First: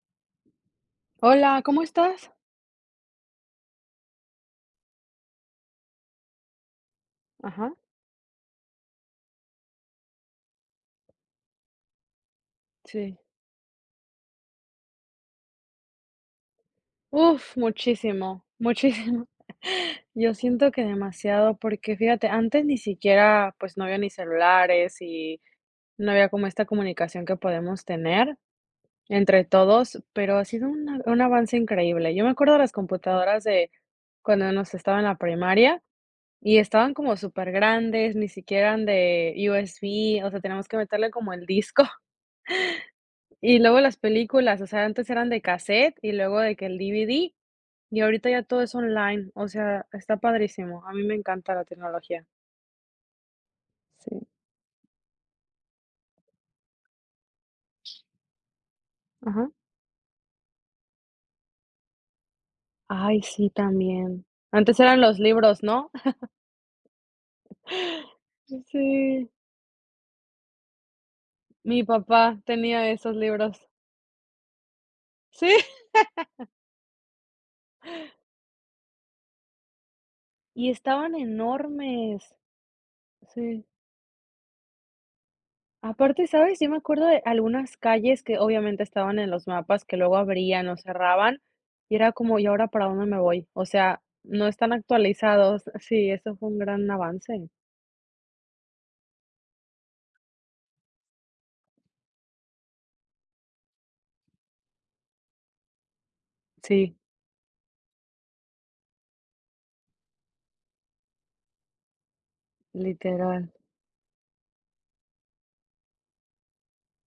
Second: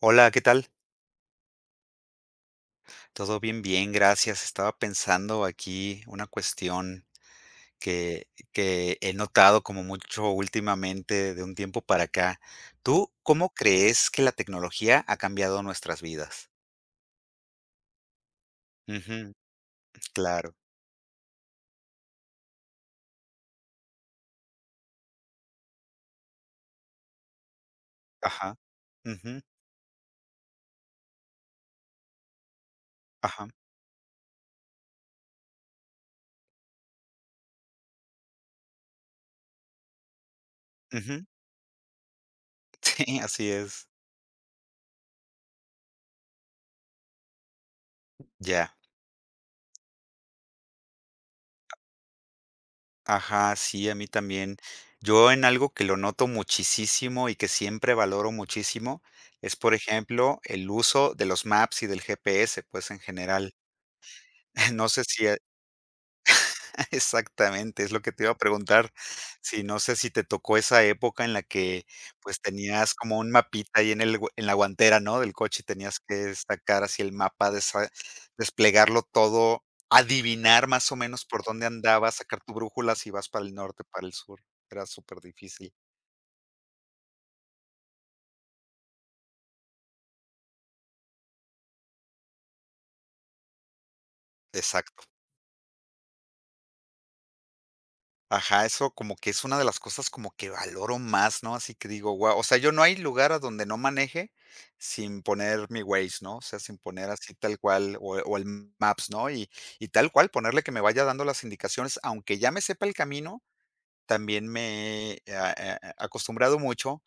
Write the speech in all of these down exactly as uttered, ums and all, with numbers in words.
Hola, ¿qué tal? Hola, ¿cómo estás? Todo bien, bien, gracias. Estaba pensando aquí una cuestión Ajá, que, que he notado como mucho últimamente de un tiempo para acá. ¿Tú sí. cómo crees que la tecnología ha cambiado nuestras vidas? Uf, muchísimo, muchísimo. Ujú, Yo claro. siento que demasiado, porque fíjate, antes ni siquiera, pues no había ni celulares y no había como esta comunicación que podemos tener Ajá. Ujú, entre todos, pero ha sido una- un avance increíble. Yo me acuerdo de las computadoras ajá. de cuando nos estaba en la primaria y estaban como súper grandes, ni siquiera eran de U S B, o sea, teníamos que meterle Ujú. como el disco. Sí, así Y luego es. las películas, o sea, antes eran de cassette y luego de que el D V D. Y ahorita ya todo es Ya. online, o sea, está padrísimo. A mí me encanta la tecnología. Ajá, sí, a mí Sí. también. Yo en algo que lo noto muchísimo y que siempre valoro muchísimo Ajá. es, por ejemplo, el uso de los maps y del G P S, pues, en Ay, sí, general. también. Antes No eran sé los si eh, libros, ¿no? exactamente, es lo que te iba a preguntar. Sí. Si no sé si te tocó esa época en la Mi que, papá pues, tenía tenías esos como un libros. mapita ahí en el gua en la guantera, ¿no?, del Sí. coche, y tenías que sacar así el mapa, desa desplegarlo todo, adivinar Y más o estaban menos por dónde andabas, enormes. sacar tu brújula si vas para el Sí. norte, para el sur. Era súper difícil. Aparte, ¿sabes? Yo me acuerdo de algunas calles que obviamente estaban en los mapas, que luego abrían o cerraban, y era como, ¿y ahora para dónde me voy? O sea, no están Exacto. actualizados. Sí, eso fue un gran avance. Ajá, eso como que es una de las cosas como que valoro más, ¿no? Así que digo, guau, o sea, yo no hay lugar a donde no maneje sin poner mi Waze, ¿no? O sea, sin Sí, poner así tal cual o o el Maps, ¿no? Y y tal cual ponerle que me vaya dando las indicaciones, aunque ya me sepa el camino, literal. también me he a a a- acostumbrado mucho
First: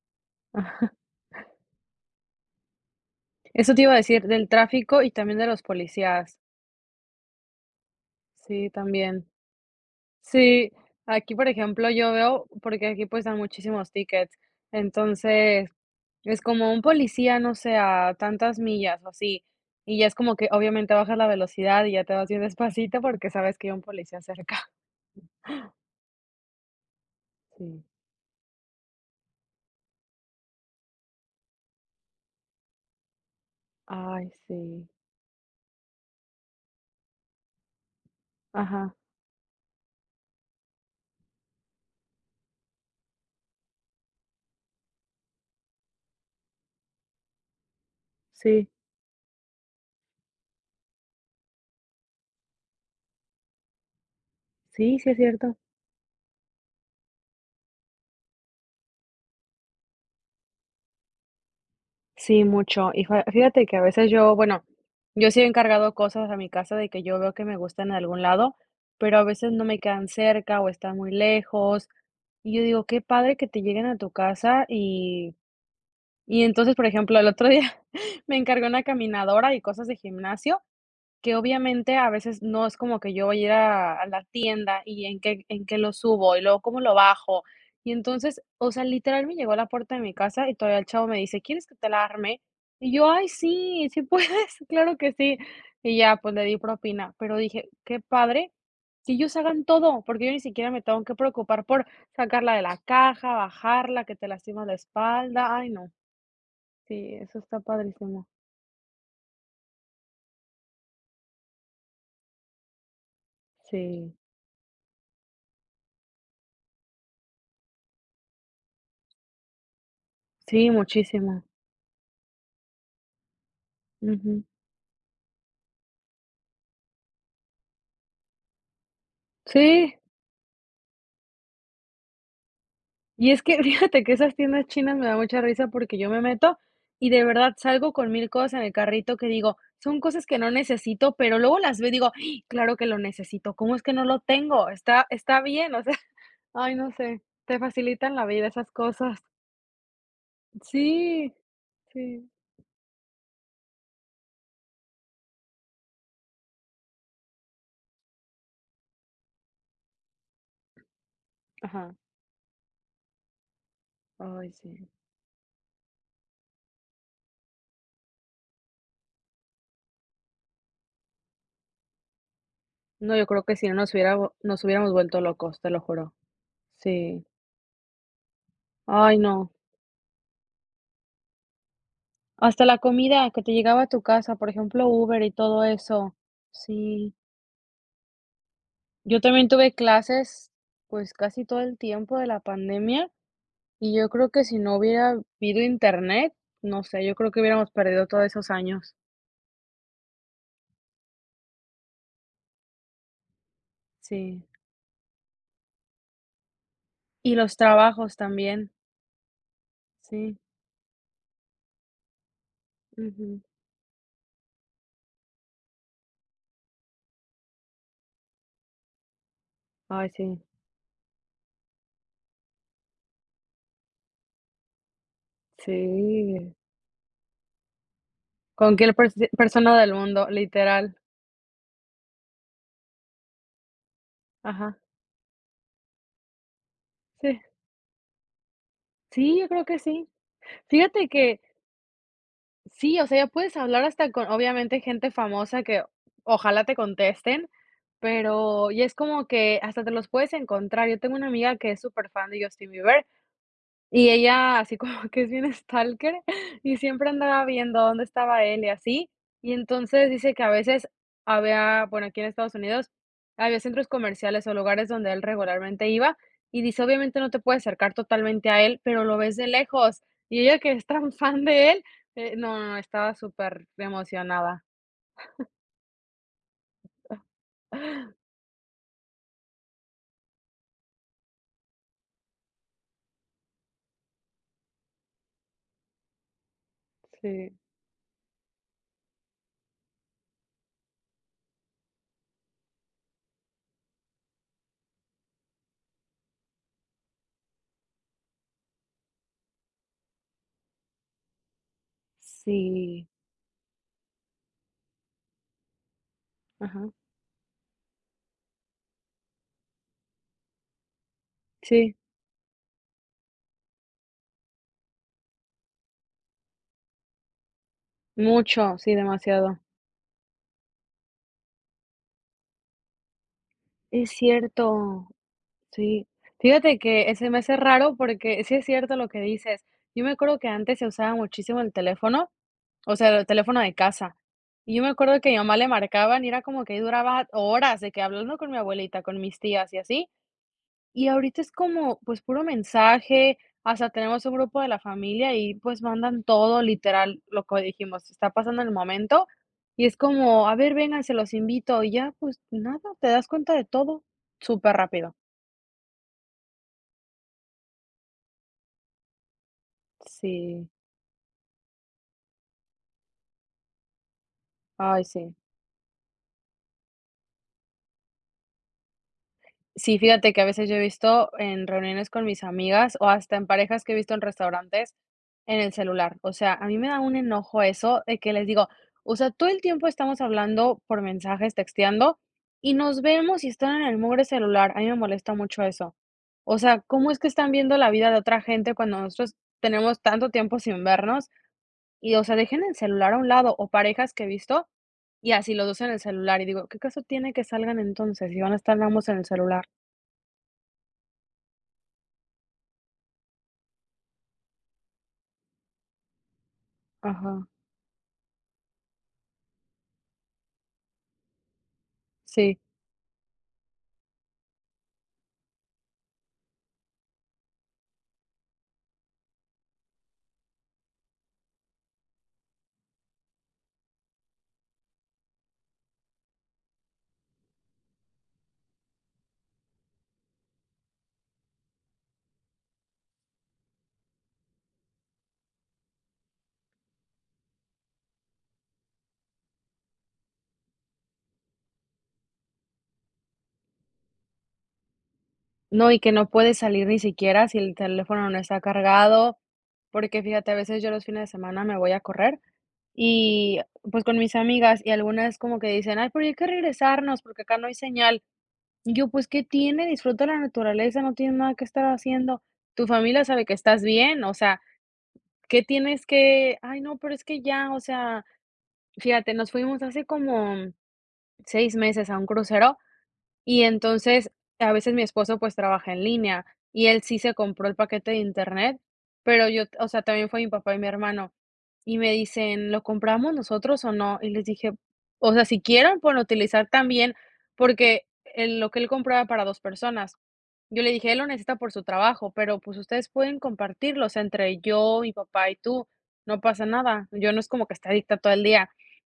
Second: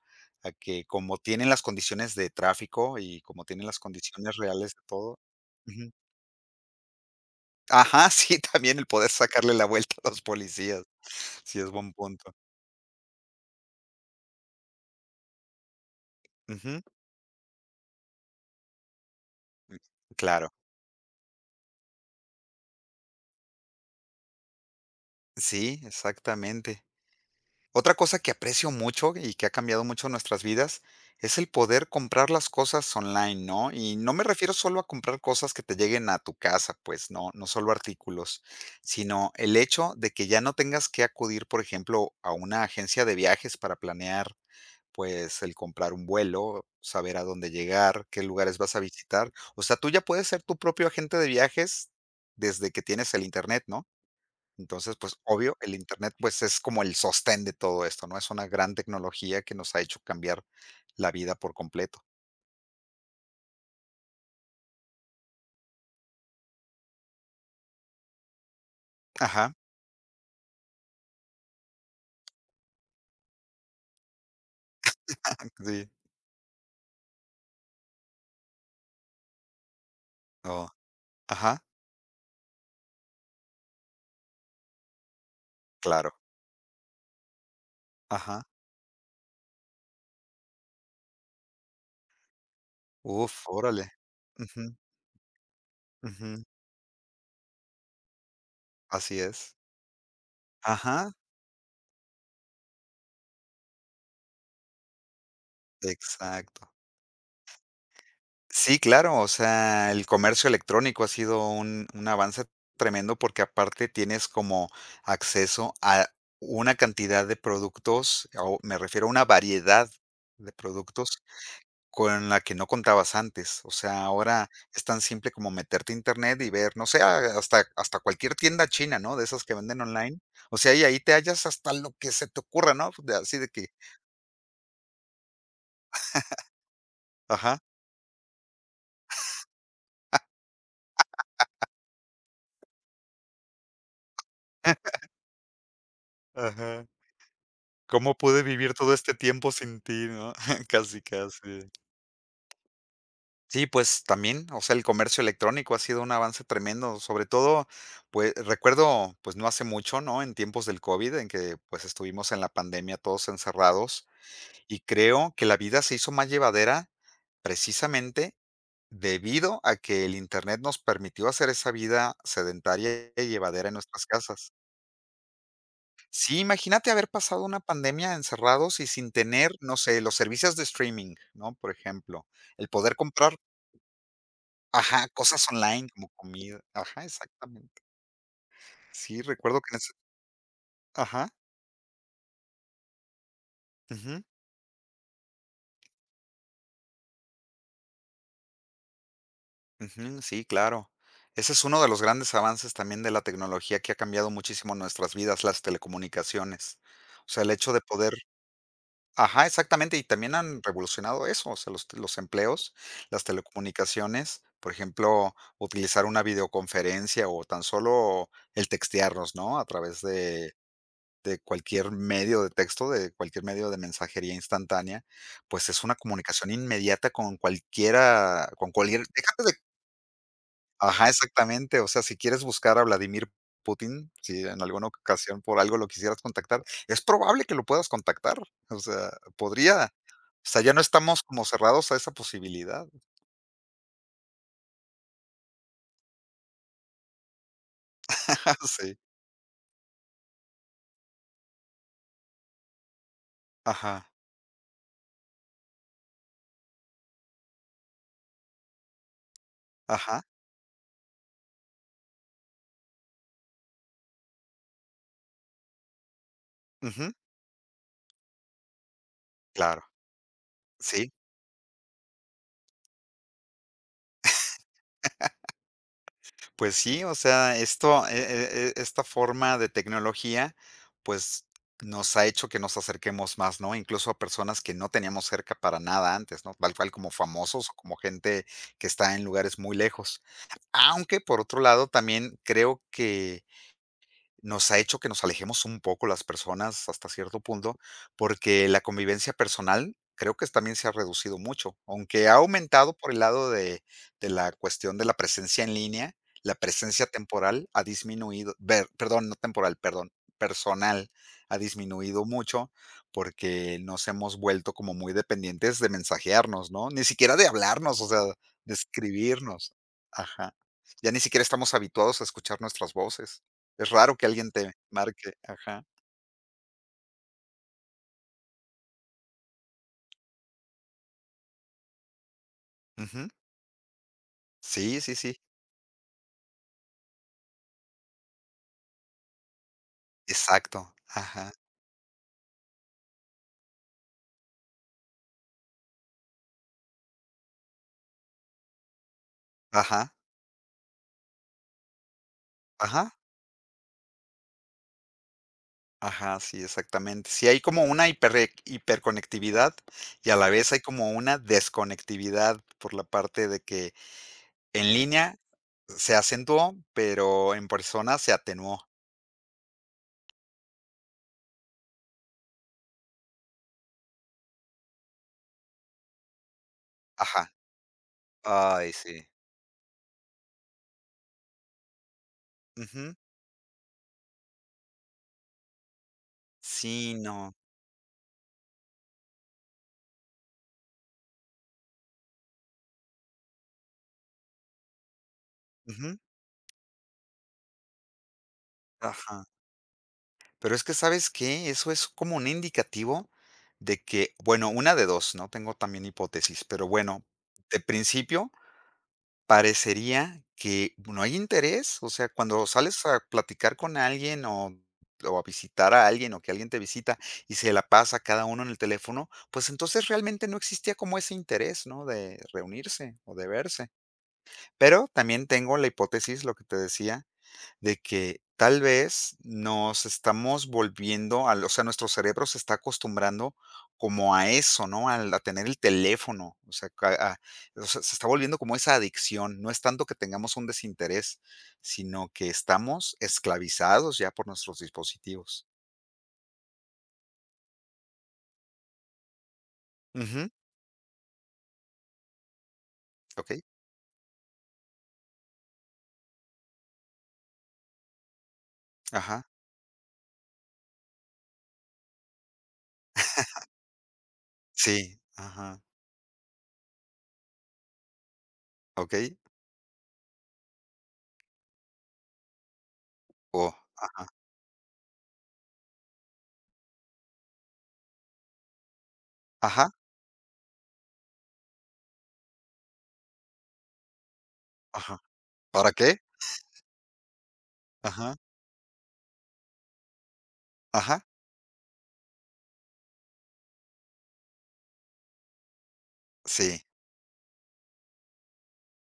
a que como tienen las condiciones de tráfico y como tienen Eso las te iba a decir, condiciones del reales de tráfico y todo. también de los Ujú. policías. Ajá, sí, Sí, también el poder también. sacarle la vuelta a los Sí, policías. aquí, por Sí, es ejemplo, buen yo punto. veo, porque aquí pues dan muchísimos tickets, entonces es como un Ujú. policía, no sé, a tantas millas o así, y ya es como que Claro, obviamente bajas la velocidad y ya te vas bien despacito porque sabes que hay un policía cerca. sí, exactamente. Sí. Otra cosa que aprecio mucho y que ha cambiado mucho nuestras vidas es el poder comprar las cosas online, ¿no? Y no me Ay, refiero solo a sí. comprar cosas que te lleguen a tu casa, pues no, no solo artículos, Ajá. sino el hecho de que ya no tengas que acudir, por ejemplo, a una agencia de viajes para planear, pues el comprar un vuelo, saber a dónde llegar, qué lugares Sí, vas a visitar. O sea, tú ya puedes ser tu propio agente de viajes desde que tienes el internet, ¿no? Entonces, sí, sí pues, es cierto. obvio, el Internet, pues, es como el sostén de todo esto, ¿no? Es una gran tecnología que nos ha hecho cambiar la vida por completo. Sí, mucho. Y fa fíjate que a veces yo, bueno, yo sí he encargado cosas a mi casa de que yo veo que me gustan en algún lado, pero a veces Ajá, no me quedan cerca o están muy lejos. Y yo digo, qué padre que te lleguen a tu casa y sí, y entonces, por ejemplo, el otro día me encargué una caminadora y cosas de gimnasio, oh, que ajá, obviamente a veces no es como que yo voy a ir a a la tienda y en qué en qué lo claro, subo y luego cómo lo bajo. Y entonces, ajá. o sea, literal me llegó a la puerta de mi casa y todavía el chavo me dice: "¿Quieres que te la arme?". Y yo: "Ay, Uf, sí, órale. sí puedes, Ujú, claro que sí". Y ya, pues le ujú, di propina, pero dije: "Qué padre que así ellos es. hagan todo", porque yo ni siquiera me tengo Ajá, que preocupar por sacarla de la caja, bajarla, que te lastimas la espalda. Ay, no. exacto. Sí, eso está padrísimo. Sí, claro, o sea, el comercio electrónico ha sido un un avance tremendo porque aparte Sí, tienes como acceso a una cantidad de productos, o me refiero a una variedad de sí, productos muchísimo. con la que no contabas antes. O sea, Ujú. ahora es tan simple como meterte a internet y ver, no sé, a hasta hasta cualquier tienda china, ¿no? De esas que venden Sí. online. O sea, y ahí te hallas hasta lo que se te ocurra, ¿no? De Y así es de que que fíjate que esas tiendas chinas me da mucha risa porque yo me meto y de verdad ajá, salgo con mil cosas en el carrito que digo, son cosas que no necesito, pero luego las veo y digo: "Ay, claro que lo necesito, ¿cómo es que no lo tengo? Está, está bien, o sea, ay, ajá. no sé, te facilitan ¿Cómo la pude vida esas vivir todo este cosas". tiempo sin ti, no? Casi, Sí, casi. sí, Sí, pues también, o sea, el comercio electrónico ha sido un avance tremendo, sobre todo, pues recuerdo, pues no hace mucho, ¿no? En tiempos del COVID, en que pues ajá, estuvimos en la pandemia todos encerrados. ay, Y sí. creo que la vida se hizo más llevadera precisamente debido a que el Internet nos permitió hacer esa vida sedentaria No, yo y creo que si llevadera no en nos nuestras hubiera, vu- casas. nos hubiéramos vuelto locos, te lo juro. Sí, imagínate haber Sí, pasado una pandemia encerrados y sin ay, no. tener, no sé, los servicios de streaming, ¿no? Por ejemplo, Hasta el la poder comida comprar, que te llegaba a tu casa, por ejemplo, ajá, Uber y cosas todo online como eso. comida. Ajá, Sí. exactamente. Yo Sí, también recuerdo tuve que en ese clases, pues, ajá. casi todo el tiempo de la pandemia, y yo Ujú. creo que si no hubiera habido internet, no sé, yo creo que hubiéramos perdido todos esos años. Ujú, sí, claro. Ese es uno de los grandes avances también de la tecnología que ha cambiado Sí. muchísimo nuestras vidas, las telecomunicaciones. O Y sea, el los hecho de poder trabajos también. ajá, exactamente, y también Sí. han revolucionado eso, o sea, los los empleos, las Ujú. telecomunicaciones, por ejemplo, utilizar una videoconferencia o tan solo el textearnos, ¿no? A través Ay, sí. de de cualquier medio de texto, de cualquier medio de mensajería instantánea, pues Sí. es una comunicación inmediata con cualquiera con Con cualquier cualquier persi déjate. persona del mundo, literal. Ajá, exactamente. O sea, si quieres buscar a Vladimir Putin, si en Ajá. alguna ocasión por algo lo quisieras contactar, es Sí. probable que lo puedas contactar. O sea, Sí, yo creo que podría. sí. O sea, ya no Fíjate estamos que, como cerrados a esa posibilidad. sí, o sea, ya puedes hablar hasta con, obviamente, gente famosa que ojalá te contesten, pero y es Sí. como que hasta te los puedes encontrar. Yo tengo una amiga que es súper fan de Justin Bieber y Ajá, ella así como que es bien stalker y siempre andaba viendo dónde estaba él y así. Y entonces ajá. dice que a veces había, bueno, aquí en Estados Unidos había centros comerciales o lugares donde él regularmente iba y dice, Ujú. obviamente no te puedes acercar totalmente a él, pero lo ves de Claro. lejos. Y ella que es Sí. tan fan de él, eh, no, no, no, estaba súper emocionada. Pues sí, o sea, esto, e e e esta forma de tecnología, pues, nos ha hecho que nos acerquemos más, ¿no? Incluso a personas que no teníamos cerca para nada antes, ¿no? Tal cual como Sí, famosos o como gente que está en lugares muy lejos. Aunque por otro lado, también creo que nos ha hecho que nos alejemos un poco las personas hasta cierto punto, porque la convivencia personal creo que también se ha reducido mucho, aunque ha aumentado sí, por el lado de, de la cuestión de la presencia en línea, la ajá, presencia temporal ha disminuido, ver, perdón, no temporal, perdón, personal ha sí, disminuido mucho porque nos hemos vuelto como muy dependientes de mensajearnos, ¿no? Ni siquiera de hablarnos, o sea, de mucho, sí, demasiado. escribirnos. Ajá. Ya ni siquiera estamos habituados a escuchar nuestras voces. Es Es raro que alguien te cierto. marque. Ajá. Sí, fíjate que, eh, se me hace raro porque sí es cierto lo que dices. Yo me acuerdo que antes se usaba muchísimo el teléfono, o sea, el Ujú. teléfono de casa. Y yo me Sí, sí, acuerdo que a mi sí. mamá le marcaban y era como que ahí duraba horas de que hablando con mi abuelita, con mis tías y así. Exacto. Y ahorita es Ajá. como, pues, puro mensaje, hasta tenemos un grupo de la familia y, pues, mandan todo literal, lo que dijimos, está pasando en el momento y es Ajá. como: "A ver, vengan, se los invito", y ya, pues, nada, te Ajá. das cuenta de todo súper rápido. Ajá, sí, exactamente. Sí, hay como una hiper hiperconectividad y a la Sí. vez hay como una desconectividad por la parte de que en Ay, sí. línea se acentuó, pero en persona se atenuó. Sí, fíjate que a veces yo he visto en reuniones con mis amigas o hasta en parejas que he visto en restaurantes en el celular. O sea, a mí me da un Ajá. enojo eso de que les digo, Ay, o sí. sea, todo el tiempo estamos hablando por mensajes, texteando y nos Ujú. vemos y están en el mugre celular. A mí me molesta mucho eso. O sea, ¿cómo Sí, es que están no. viendo la vida de otra gente cuando nosotros tenemos tanto tiempo sin vernos? Y, o sea, dejen el celular a un lado, o parejas que he visto, y así los dos en el Ujú. celular, y digo, ¿qué caso tiene que salgan entonces, si van a estar ambos en el Ajá. celular? Pero es que, ¿sabes qué? Eso es como un indicativo de que, bueno, una de dos ¿no? Tengo también hipótesis, pero bueno, Ajá, de principio parecería que no hay interés, o sea, sí. cuando sales a platicar con alguien o o a visitar a alguien o que alguien te visita y se la pasa cada uno en el teléfono, pues entonces realmente no existía como ese interés, ¿no? De reunirse o de verse. Pero también tengo la hipótesis, lo que te decía, de que tal vez nos estamos volviendo al o sea, nuestro cerebro se está acostumbrando como a eso, ¿no? Al a tener el teléfono, o sea, ca a o sea, se está volviendo como esa adicción, no es tanto que tengamos un desinterés, sino que estamos esclavizados ya por nuestros dispositivos. No, y que no puedes salir ni siquiera si el teléfono no está cargado, porque Ujú, fíjate, a veces yo los fines de semana me voy a correr y, okey, pues, con mis amigas, y algunas como que dicen: "Ay, pero hay que regresarnos porque acá no hay señal". Y yo: "Pues, ¿qué ajá, tiene? Disfruta la naturaleza, no tienes nada que estar haciendo. Tu familia sabe que estás bien, o sea, sí, ¿qué ajá, tienes que? Ay, no, pero es que ya, o sea, fíjate, okey, nos fuimos hace como seis meses a un crucero y oh, ajá, entonces, a veces mi esposo, pues, trabaja en línea, y él sí se compró el paquete de Internet, pero yo, o ajá, sea, también fue mi papá y mi hermano, y me dicen: '¿Lo compramos nosotros o no?'. Y les dije: ajá, 'O sea, si ¿para quieren, pueden qué? utilizar también', porque Ajá, el lo que él compraba para dos personas. Yo le dije: 'Él ajá, lo necesita por su trabajo, pero, pues, ustedes pueden compartirlo, entre yo, mi papá y tú, no pasa sí, nada'. Yo no es como que esté adicta todo el día.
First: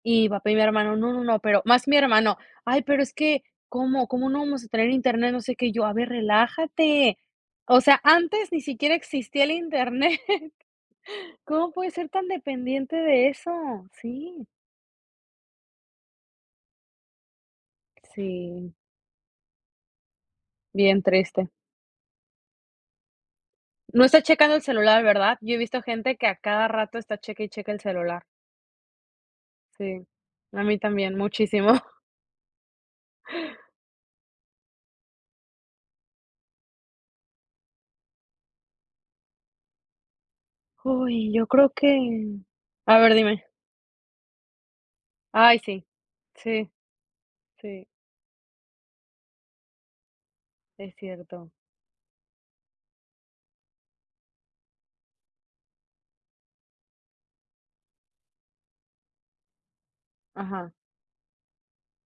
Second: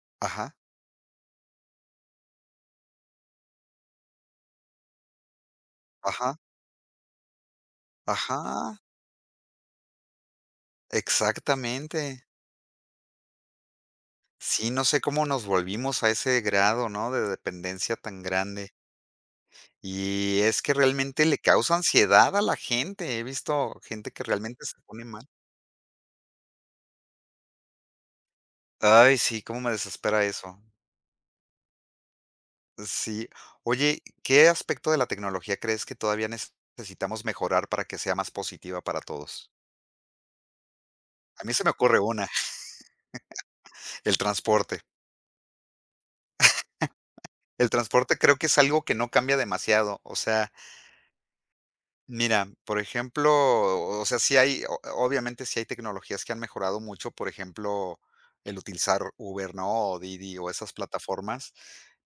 Y mi papá y ajá, mi hermano: 'No, no, no', pero más mi hermano: 'Ay, pero es que ¿cómo? ¿Cómo no vamos a tener internet? No sé qué. Yo, a ver, ajá, relájate. O sea, antes ni ajá, siquiera existía el internet'. ¿Cómo puedes ser tan exactamente. dependiente de eso?". Sí, Sí, no sé cómo nos volvimos a ese grado, ¿no?, de dependencia tan grande. sí, Y es que bien realmente le triste. causa ansiedad a la gente. He visto No gente estás que checando el realmente se celular, pone mal. ¿verdad? Yo he visto gente que a cada rato está cheque y cheque el celular. Ay, sí, cómo me Sí, desespera eso. a mí también, muchísimo. Sí. Oye, ¿qué aspecto de la tecnología crees que todavía necesitamos mejorar para que sea más positiva para todos? Uy, A yo mí se creo me ocurre una, que a ver, dime. el transporte. Ay, sí. Sí, El sí, transporte creo que es algo que no cambia demasiado. O sea, es cierto. mira, por ejemplo, o sea, sí hay, o- obviamente sí hay tecnologías que han mejorado mucho, por ejemplo, el utilizar Uber, ¿no? O Didi o Ajá, esas plataformas,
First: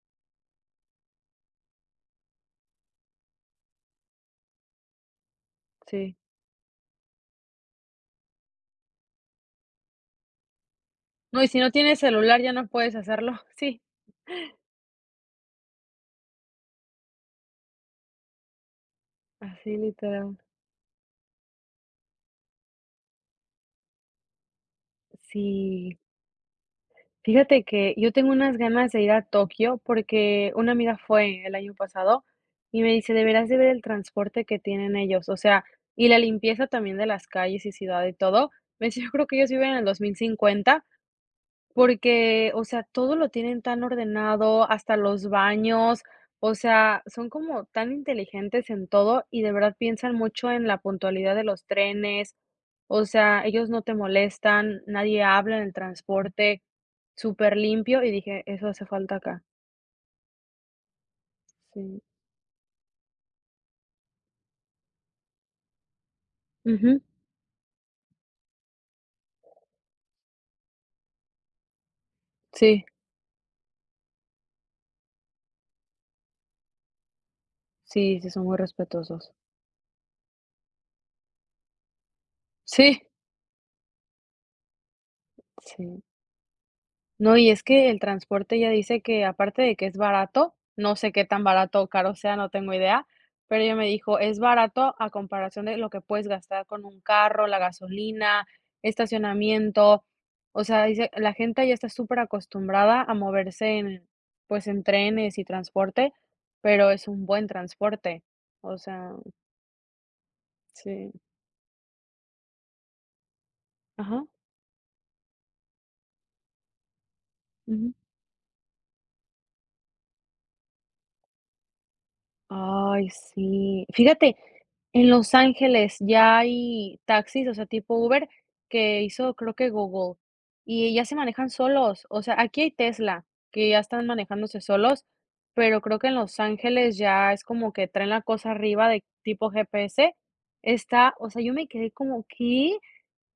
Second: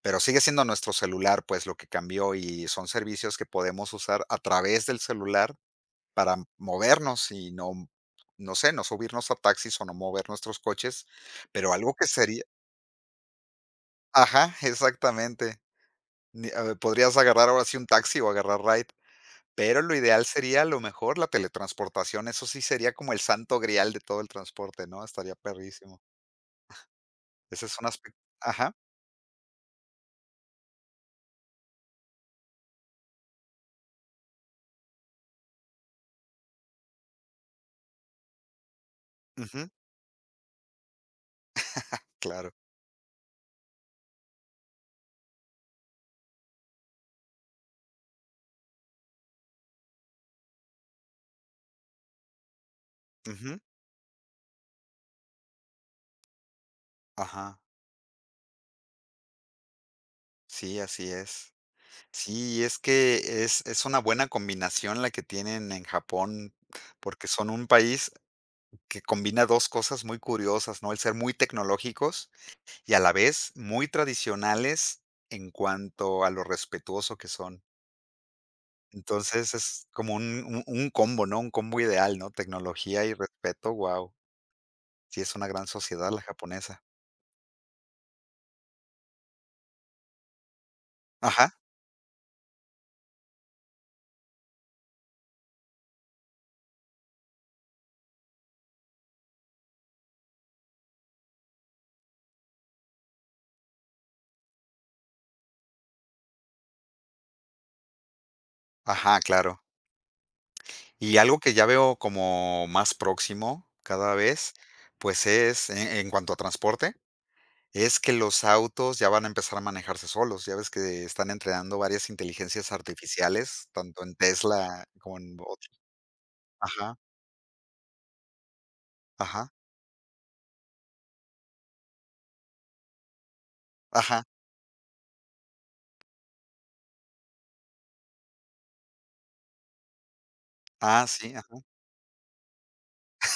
pero sigue siendo nuestro celular, pues lo que cambió y son servicios que podemos usar a través del celular sí. para movernos y no, no sé, no subirnos a taxis o no mover nuestros coches, No, y si no pero algo tienes que celular, sería, ya no puedes hacerlo. Sí. ajá, exactamente. Ni- a ver, podrías agarrar ahora sí un taxi o agarrar ride. Así Pero lo ideal literal. sería a lo mejor la teletransportación, eso sí sería como el santo grial de todo el transporte, ¿no? Estaría Sí. perrísimo. Fíjate Ese es un que yo aspecto tengo unas ajá, ganas de ir a Tokio porque una amiga fue el año pasado y me dice, deberás de ver el transporte que tienen ellos, o sea, y la limpieza también de las calles y ciudad y todo. Me dice, yo creo que ellos ujú, viven en el dos mil cincuenta. Porque, claro, o sea, todo lo tienen tan ordenado, hasta los baños, o sea, son como tan inteligentes en todo y de verdad piensan mucho en la puntualidad de los trenes, o sea, ujú, ellos no te molestan, nadie habla en el transporte, súper ajá, limpio y dije: "Eso hace falta acá". sí, así es. Sí. Sí, es que es es una buena combinación la que tienen en Japón, Ujú. porque son un país que combina dos cosas muy curiosas, ¿no? El ser muy tecnológicos Sí, y a la vez muy tradicionales en cuanto a lo respetuoso que son. sí, sí, son muy respetuosos. Entonces, es como un un un combo, ¿no? Un combo ideal, ¿no? Sí, Tecnología y respeto, wow. Sí, es una gran sí. sociedad la japonesa. No, y es que el transporte ya dice que aparte de que es barato, no sé qué tan Ajá, barato o caro sea, no tengo idea, pero ella me dijo, es barato a comparación de lo que puedes gastar con un carro, la gasolina, estacionamiento. O sea, dice, la gente ya está súper acostumbrada a moverse en, pues, en trenes y transporte, pero es un buen transporte. O sea, ajá, claro. sí. Y algo que ya veo como más próximo cada Ajá. vez, pues es, e en cuanto a transporte, Ujú. es que los autos ya van a empezar a manejarse solos. Ya ves que están entrenando varias inteligencias Ay, artificiales, sí. tanto en Fíjate, Tesla en como Los en otros. Ángeles ya Ajá, hay taxis, o sea, tipo Uber, que hizo ajá, creo que Google, y ya se manejan solos. O sea, aquí hay Tesla, que ya están ajá. manejándose solos, pero creo que en Los Ángeles ya es como que traen la cosa arriba de tipo G P S. Ah, Está, o sí, sea, yo ajá. me quedé como, ¿qué?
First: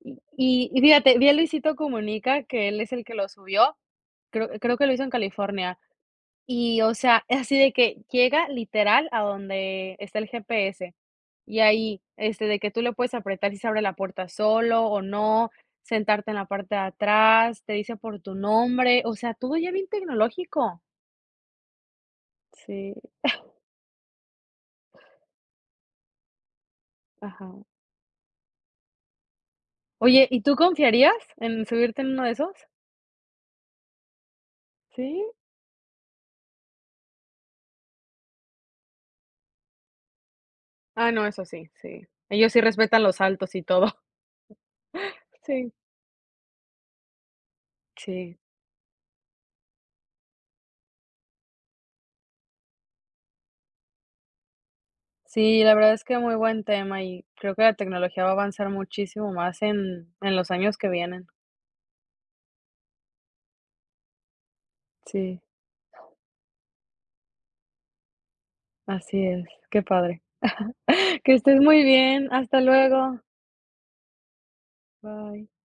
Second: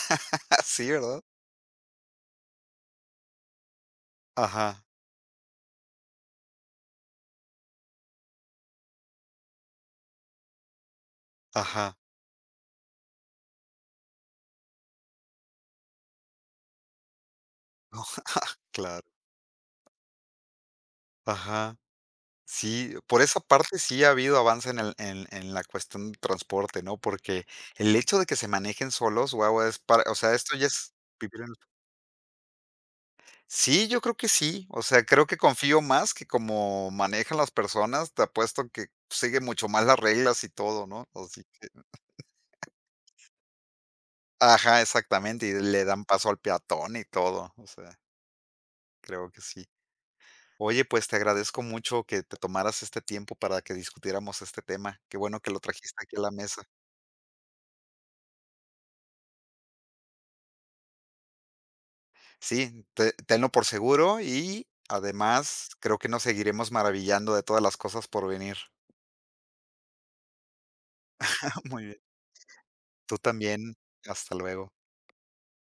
Y, y y Sí, fíjate, ¿verdad? vi a Luisito Comunica, que él es el que lo subió, creo, creo Ajá, que lo hizo en California. Y, o sea, es así de que llega literal a donde está el G P S. Y ajá. ahí, este, de que tú le puedes apretar si se abre la puerta solo o no, sentarte en la parte de atrás, te dice por tu nombre, Claro. o sea, todo ya bien tecnológico. Ajá. Sí, Sí, por esa parte sí ha habido avance en el en en la cuestión de transporte, ¿no? Porque ajá. el hecho de que se manejen solos, guau, es para o Oye, sea, ¿y esto tú ya es confiarías vivir en en subirte en uno de esos? sí, yo creo que sí. O sea, ¿Sí? creo que confío más que como manejan las personas, te apuesto que sigue mucho más las reglas y todo, ¿no? Ah, no, eso Así que sí, sí. Ellos sí respetan los saltos y todo. ajá, exactamente, y Sí, le dan paso al peatón y todo, o sea, sí. creo que sí. Oye, pues, te agradezco mucho que te tomaras este tiempo para que discutiéramos este tema. Qué bueno que lo Sí, la verdad trajiste es aquí que a la muy mesa. buen tema y creo que la tecnología va a avanzar muchísimo más en, en los años que vienen. Sí, te tenlo por seguro y Sí, además creo que nos seguiremos maravillando de todas las cosas por venir. así es. Qué padre. Que estés muy Muy bien. bien. Hasta Tú luego. también. Hasta luego. Bye.